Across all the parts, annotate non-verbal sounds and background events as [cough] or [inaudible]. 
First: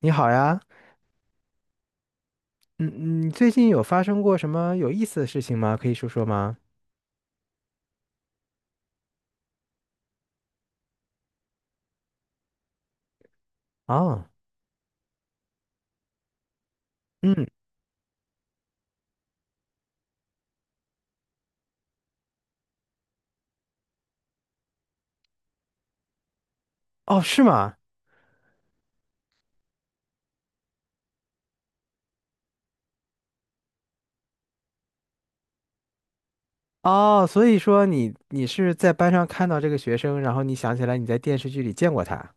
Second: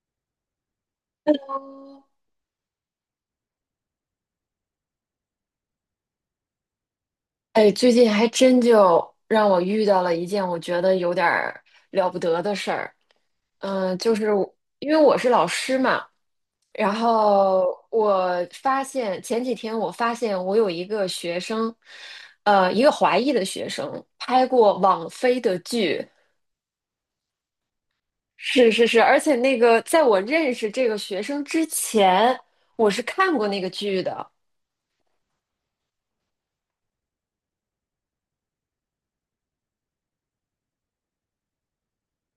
你好呀，嗯嗯，最近有发生过什么有意思的事情吗？可以说说吗？哎，最近还真就让我遇到了一件我觉得有点儿了不得的事儿。就哦。是因为我是老师嘛，然嗯。后我发现前几天我发现我有一个学生，一个华裔的学生拍过网飞的剧，哦，是吗？是是是，而且那个在我认识这个学生之前，我是看过那个剧的。哦，所以说你是在班上看到这个学生，然后你想起来你在电视剧里见过他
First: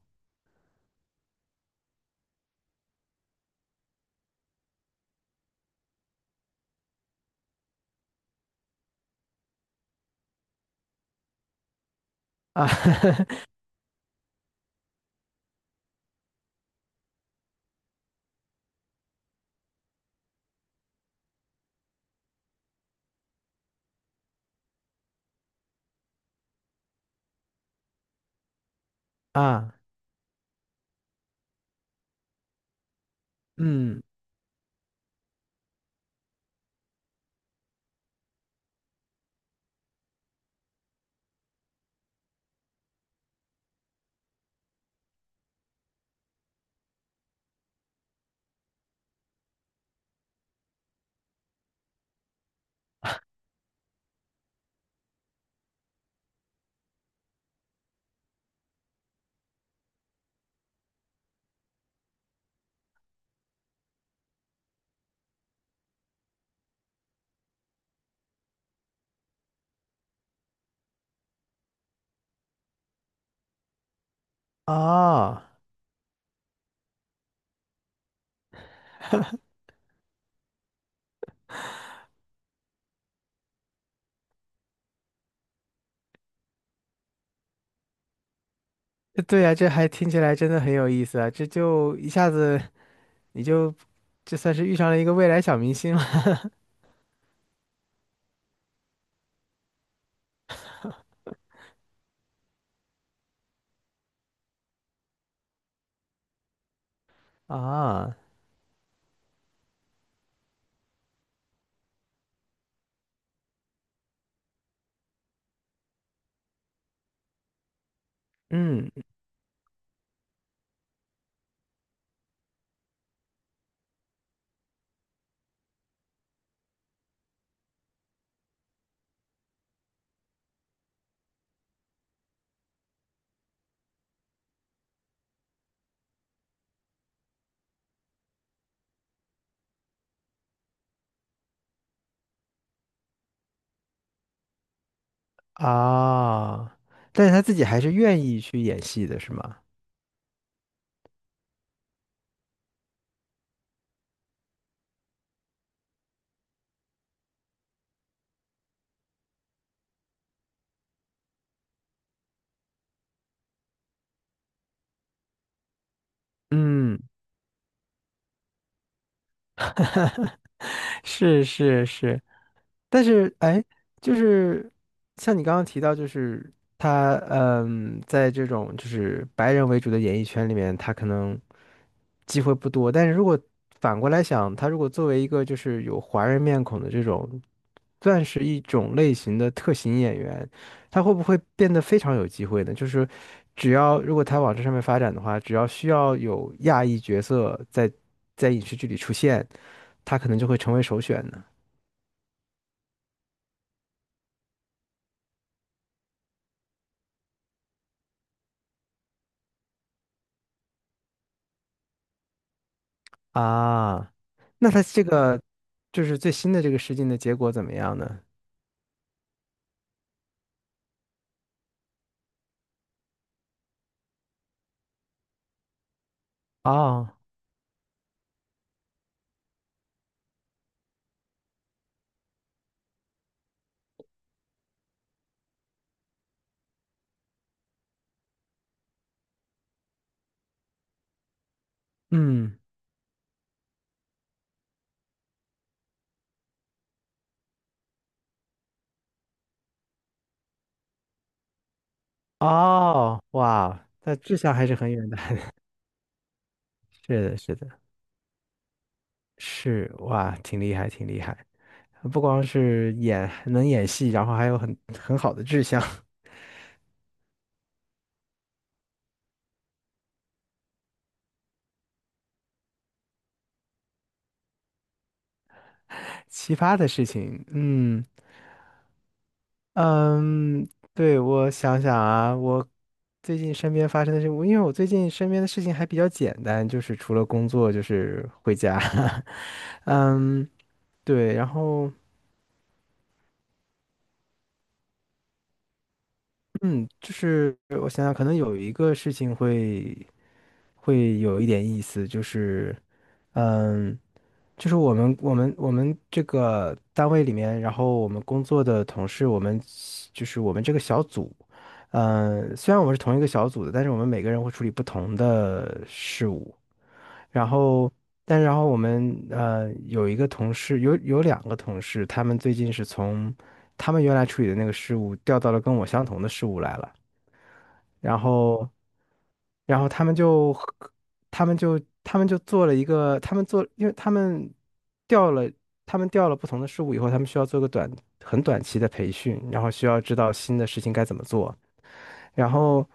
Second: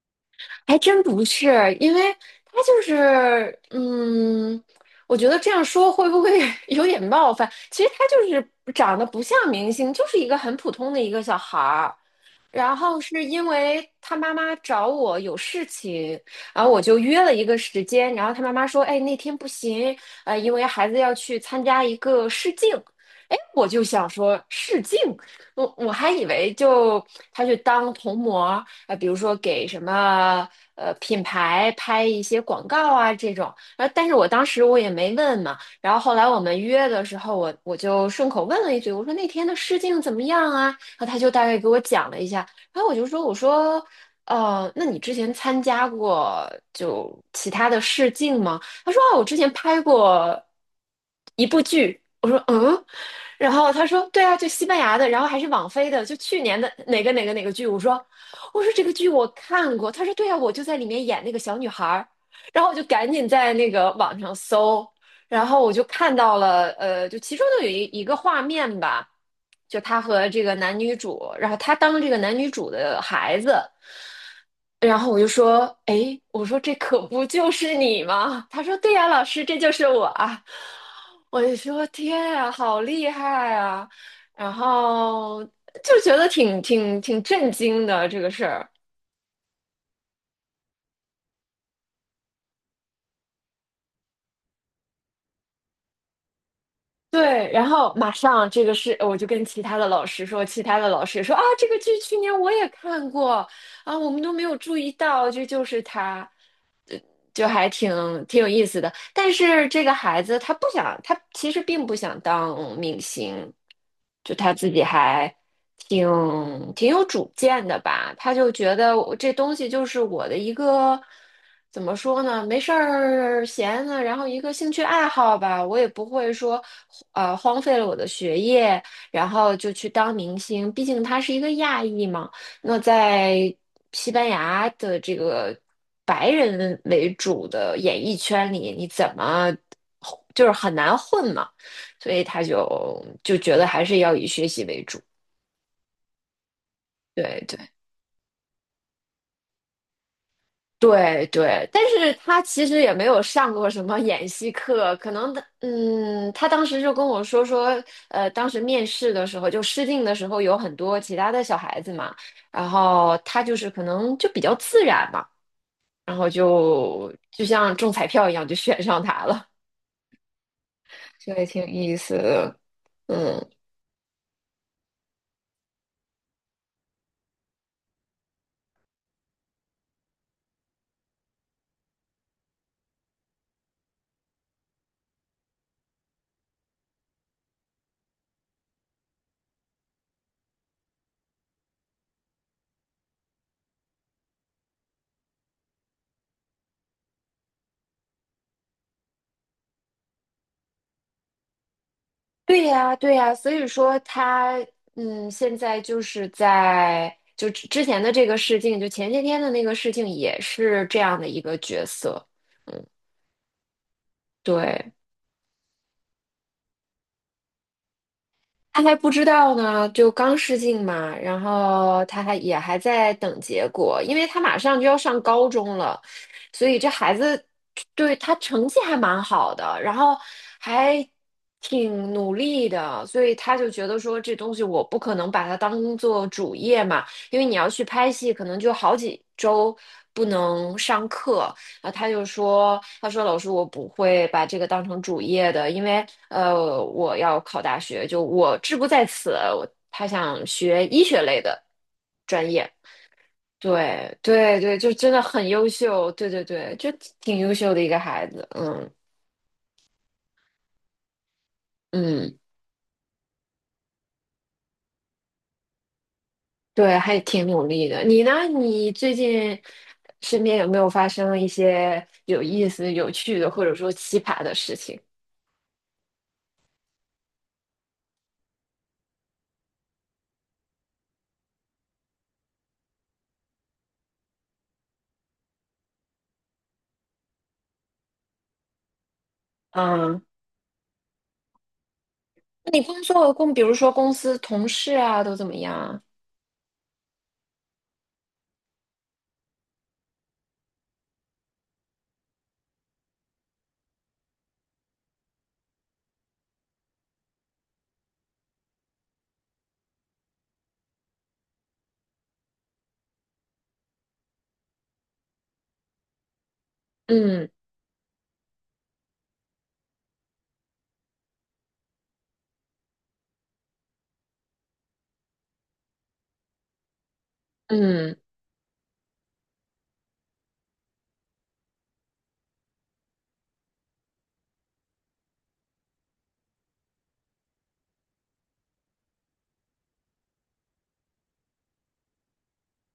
还真不是，因为他就是，嗯，我觉得这样说会不会 [laughs] 有点冒犯？其实他就是长得不像明星，就是一个很普通的一个小孩儿。啊。 然后是因为他妈妈找我有事情，然后我就约了一个时间，然后他妈妈说，哎，那天不行，因为孩子要去参加一个试镜。哎，我就想说试镜，我还以为他去当童模，比如 [laughs] 说给啊。什么品牌拍一些广告啊这种，嗯。但是我当时也没问嘛，然后后来我们约的时候，我就顺口问了一句，我说那天的试镜怎么样啊？然后他就大概给我讲了一下，然后我就说，那你之前参加过其他的试镜吗？他说，啊，我之前拍过一部剧。我说，嗯，然后他说对啊，就西班牙的，然后还是网飞的，就去年的哪个剧。我说这个剧我看过。他说对啊，我就在里面演那个小女孩儿。然后我就赶紧在那个网上搜，然后我就看到了，就其中的有一个画面吧，就他和这个男女主，然后他当这个男女主的孩子。然后我就哦。说，哎，我说这可不就是你吗？他说，对呀，老师，这就是我啊。我就说，天啊，好厉害啊！然后就觉得挺震惊的这个事儿。对呀，这还听起来真的很有意思啊，这就一下子你就这算是遇上了一个未来小明星了。 对，然后马上这个是，我就跟其他的老师说，其他的老师说啊，这个剧去年我也看过啊，我们都没有注意到，这就是他，就 [laughs] 还啊。挺有意思的。但是这个孩子他不想，他其实并不想当明星，就他自己还挺挺有主见的吧，他就觉嗯得我这东西就是我的一个怎么说呢，没事儿闲呢，然后一个兴趣爱好吧，我也不会说荒废了我的学业，然后就去当明星，毕竟他是一个亚裔嘛，那在西班牙的这个白人为主的演艺圈里，你怎么就是很难混嘛。所以他就觉得还是要以学习为主。啊。但是他对自己对还是愿意去演戏的，是吗？对对，但是他其实也没有上过什么演戏课，可能的，嗯，他当时就跟我说，当时面试的时候就试镜的时候有很多其他的小孩子嘛，然后他就是可能就比较自然嘛，然后嗯。就像中彩票一样就选上他了。[laughs] 这是也挺有是意思是。的，但是嗯。哎，就是像你刚刚提到，就是他嗯，在这种就是白人为主的演艺圈里面，他可能机会不多。但是如果反过来想，他如果作为一个就是有华人面孔的这种，算是一种类型的特型演员，他会不会变得非常有机会呢？就是只要如果他往这上面发展的话，只要需要有亚裔角色在影视剧里出现。他可能就会成为首选呢。对呀，对呀，所以说他，嗯，现在就是在之前的这个事情，就前些天的那个事情，也是这样的一个角色。啊。那他对，这个就是最新的这个试镜的结果怎么样呢？他还不知道呢，就刚试镜嘛，然后他还也还在等结果，因为他马上就要上高中了，所以这哦。孩子对他成绩还蛮好的，然后还挺努力的，所以他就觉得说这东西我不可能把它当做主业嘛，因为你要去拍戏，可能就好几周不能上课。啊，他就嗯。说，他说老师，我不会把这个当成主业的，因为我要考大学，就我志不在此。他想学医学类的专业，哦，哇，那对志向对还是对，很就远真的。的很 [laughs] 优秀，对对对，就是的，挺优是的。秀的一个孩子，嗯是哇，挺厉害，挺厉害。不嗯，光是演能演戏，然后还有很好的志向。对，还挺努力的。你呢？你最近身边有没有发生一些有意思、有趣的，或者说奇葩的事情？[laughs] 奇葩的事情，嗯，嗯，对，我想想啊。我最近身边发生的事，我因为我最近身边的事情还比较简单，就是除了工作就是回家。[laughs] 嗯。嗯，对，然后。你工作说我公，比如说公司同事啊，都怎么样啊？嗯，就是我想想，可能有一个事情会会有一点意思，就是嗯，就是我们这个单位里面，然后我们工作的同事，我们就是我们这个小组，嗯，虽然我们是同一个小组的，但是我们每个人会处理不同的事务，然嗯后。但然后我们有一个同事，有两个同事，他们最近是从他们原来处理的那个事务调到了跟我相同的事务来了。嗯然后，然后他们就和他们就，他们就做了一个，他们做，因为他们调了，他们调了不同的事物以后，他们需要做个短，很短期的培训，然后需要知道新的事情该怎么做。然后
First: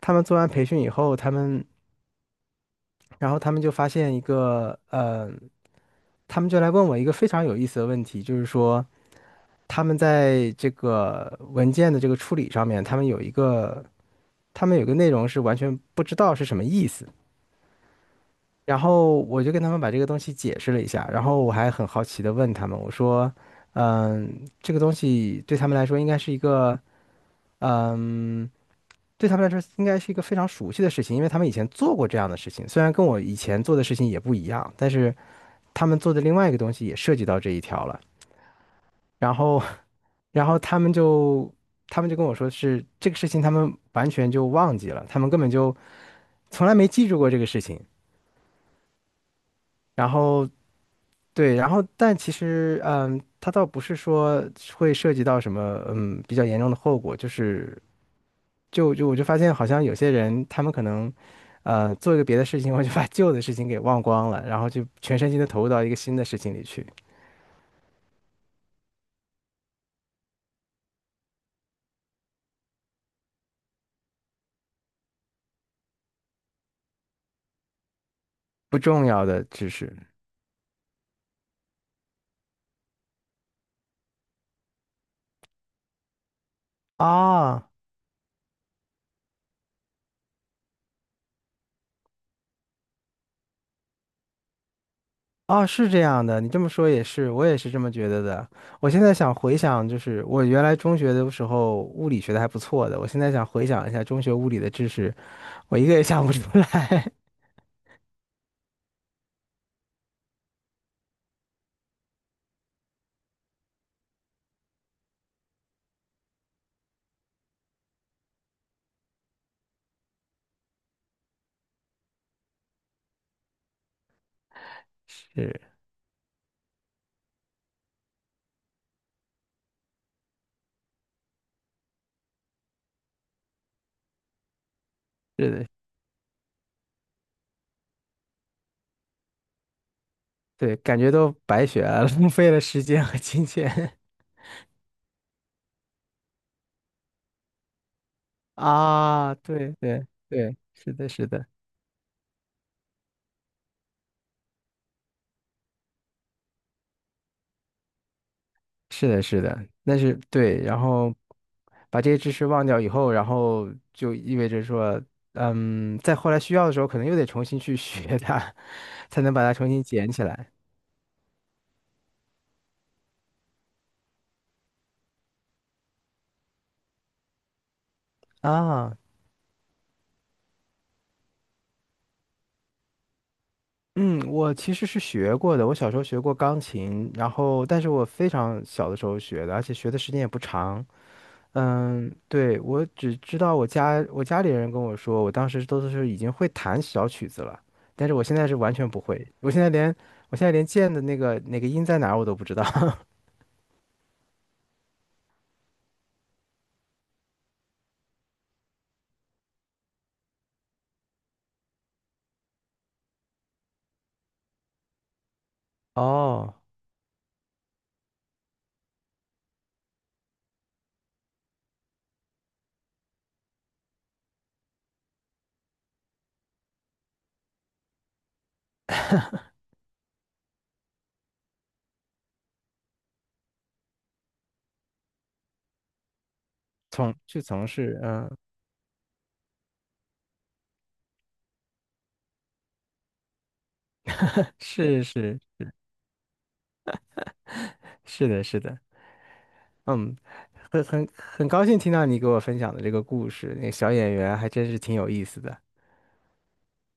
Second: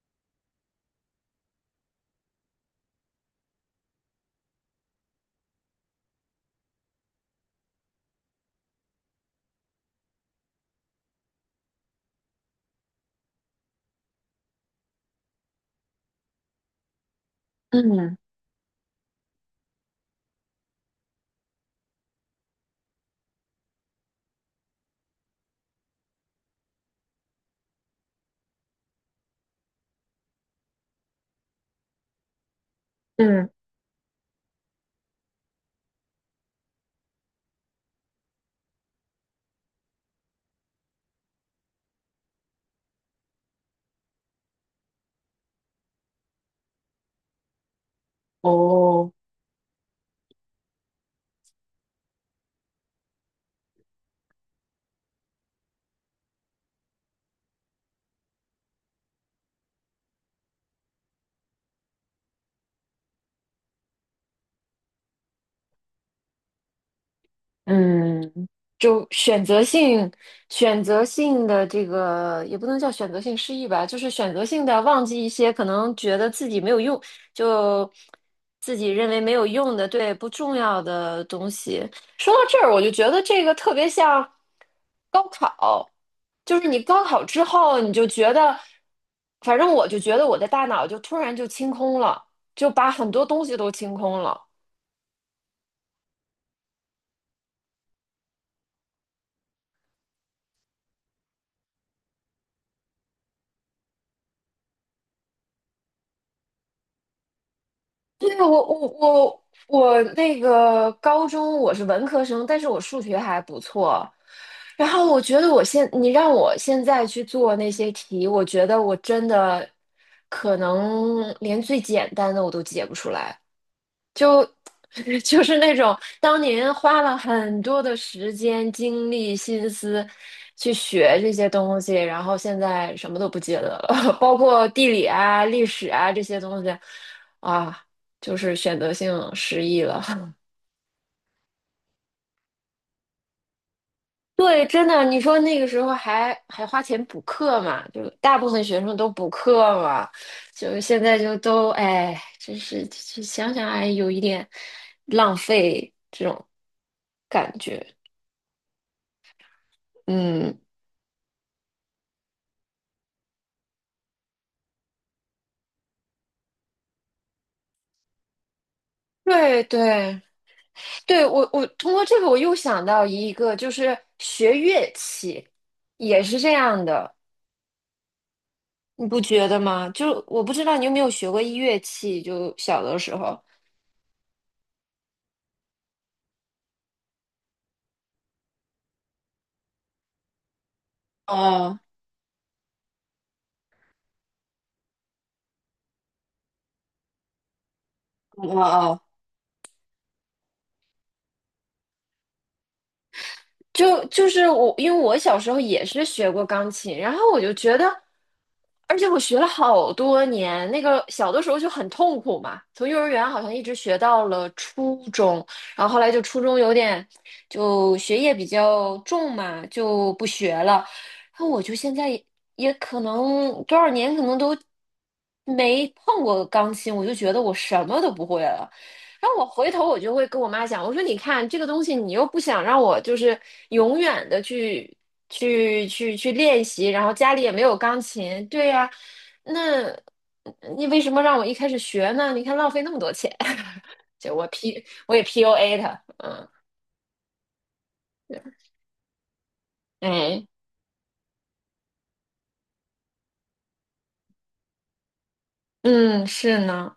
他们做完培训以后，他们，然后他们就发现一个，他们就来问我一个非常有意思的问题，就是说，他们在这个文件的这个处理上面，他们有一个，他们有一个内容是完全不知道是什么意思。嗯然后我就跟他们把这个东西解释了一下，然后我还很好奇的问他们，我说，嗯，这个东西对他们来说应该是一个，嗯，对他们来说应该是一个非常熟悉的事情，因为他们以前做过这样的事情，虽然跟我以嗯，前做的事情也不一样，但是他们做的另外一个东西也涉及到这一条了。然后，[laughs] 然后他们就，他们就跟我说是这个事情，他们完全就忘记了，他们根本就从来没记住过这个事情。哦，然后对，然后但其实，嗯，它倒不是说会涉及到什么，嗯，比较严重的后果，就是就我就发现好像有些人他们可能，做一个别的事情，我就把旧的事情给忘光了，然后就全身心的投入到一个新的事情里去。嗯，就选择性、选择性的这个也不能叫选择性失忆吧，就是选择性的忘记一些可能觉得自己没有用，就自不己重认为要没的有知用的，识。对，不重要的东西。说到这儿，我就觉得这个特别像高考，就是你高考之啊。后，你就觉得，反正我就觉得我的大脑就突然就清空了，就把很多东西都清空了。啊，是这样的，你这么说也是，我也是这么觉得的。我现在想回想，就是我原来中学的时候物理学的还不错的，我现在想回想一下中学物理的知识，我一个也想不出来。对啊，我那个高中我是文科生，但是我数学还不错。然后我觉得你让我现在去做那些题，我觉得我真的可能连最简单的我都解不出来。[laughs] 就是那是。种当年花了很多的时间、精力、心思去学这些东西，然后现在什么都不记得了，[laughs] 包括地理啊、是历的，史啊这些东西，啊，就是选择性失忆了。对，感觉都白学了。[laughs] 浪费了时间和金钱。 [laughs] 对，真的，你说那个时候还花钱补课嘛？就大部 [laughs] 分学生都补啊！对课对嘛，对，就是现的，在是就的。都哎，真是就想想哎，有一点浪费这种感觉，是的，是的，那是嗯。对。然后把这些知识忘掉以后，然后就意味着说，嗯，在后来需要的时候，可能又得重新去学它，[laughs] 才能把它对重新捡对起来对，我通过这个我又想到一个，就是学乐器也是这样的，啊。你不觉得吗？就我不知道你有没有学过乐器，就小的时候。嗯，我其实是学过的，我小时候学过钢琴，然后但是我非常小的时候学的，而且学的时间也不长。哦嗯，对，我只知道我家里人跟我说，我当时都是已经会弹小曲子了，但是我现在是哦完全不哦，会，我现在连我现在连键的那个那个音在哪儿我都不知道。[laughs] 就是我，因为我小时候也是学过钢琴，然后我就觉得，而且我学了好多年，那个小的时候就很痛苦嘛，从幼儿园好像一直学到了初中，然后后来就初哦，中有点就学业比较重嘛，就不学了，然后我就现在也也可能多少年可能都没碰过钢琴，我就觉得我什么都不会了。然后我回头我就会跟我妈讲，我说你看这个东西，你又不想让我就是永远的去练习，然后从家去里也没从有事，钢嗯，琴，对呀、那你为什么让我一开始学呢？你看浪费那么多钱，[laughs] 就是。我也 是 PUA 他，嗯，是的，是的。嗯，哎，很高兴听到你给我分享的这个故事，那个小演员还真是挺有意思的。嗯，是呢，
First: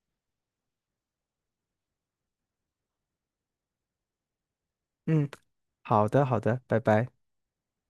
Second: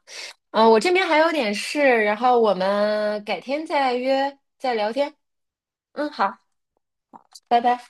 嗯，我这边还有点事，然后我们改天再约再聊天，嗯，好嗯，的好，好的，拜拜。拜拜。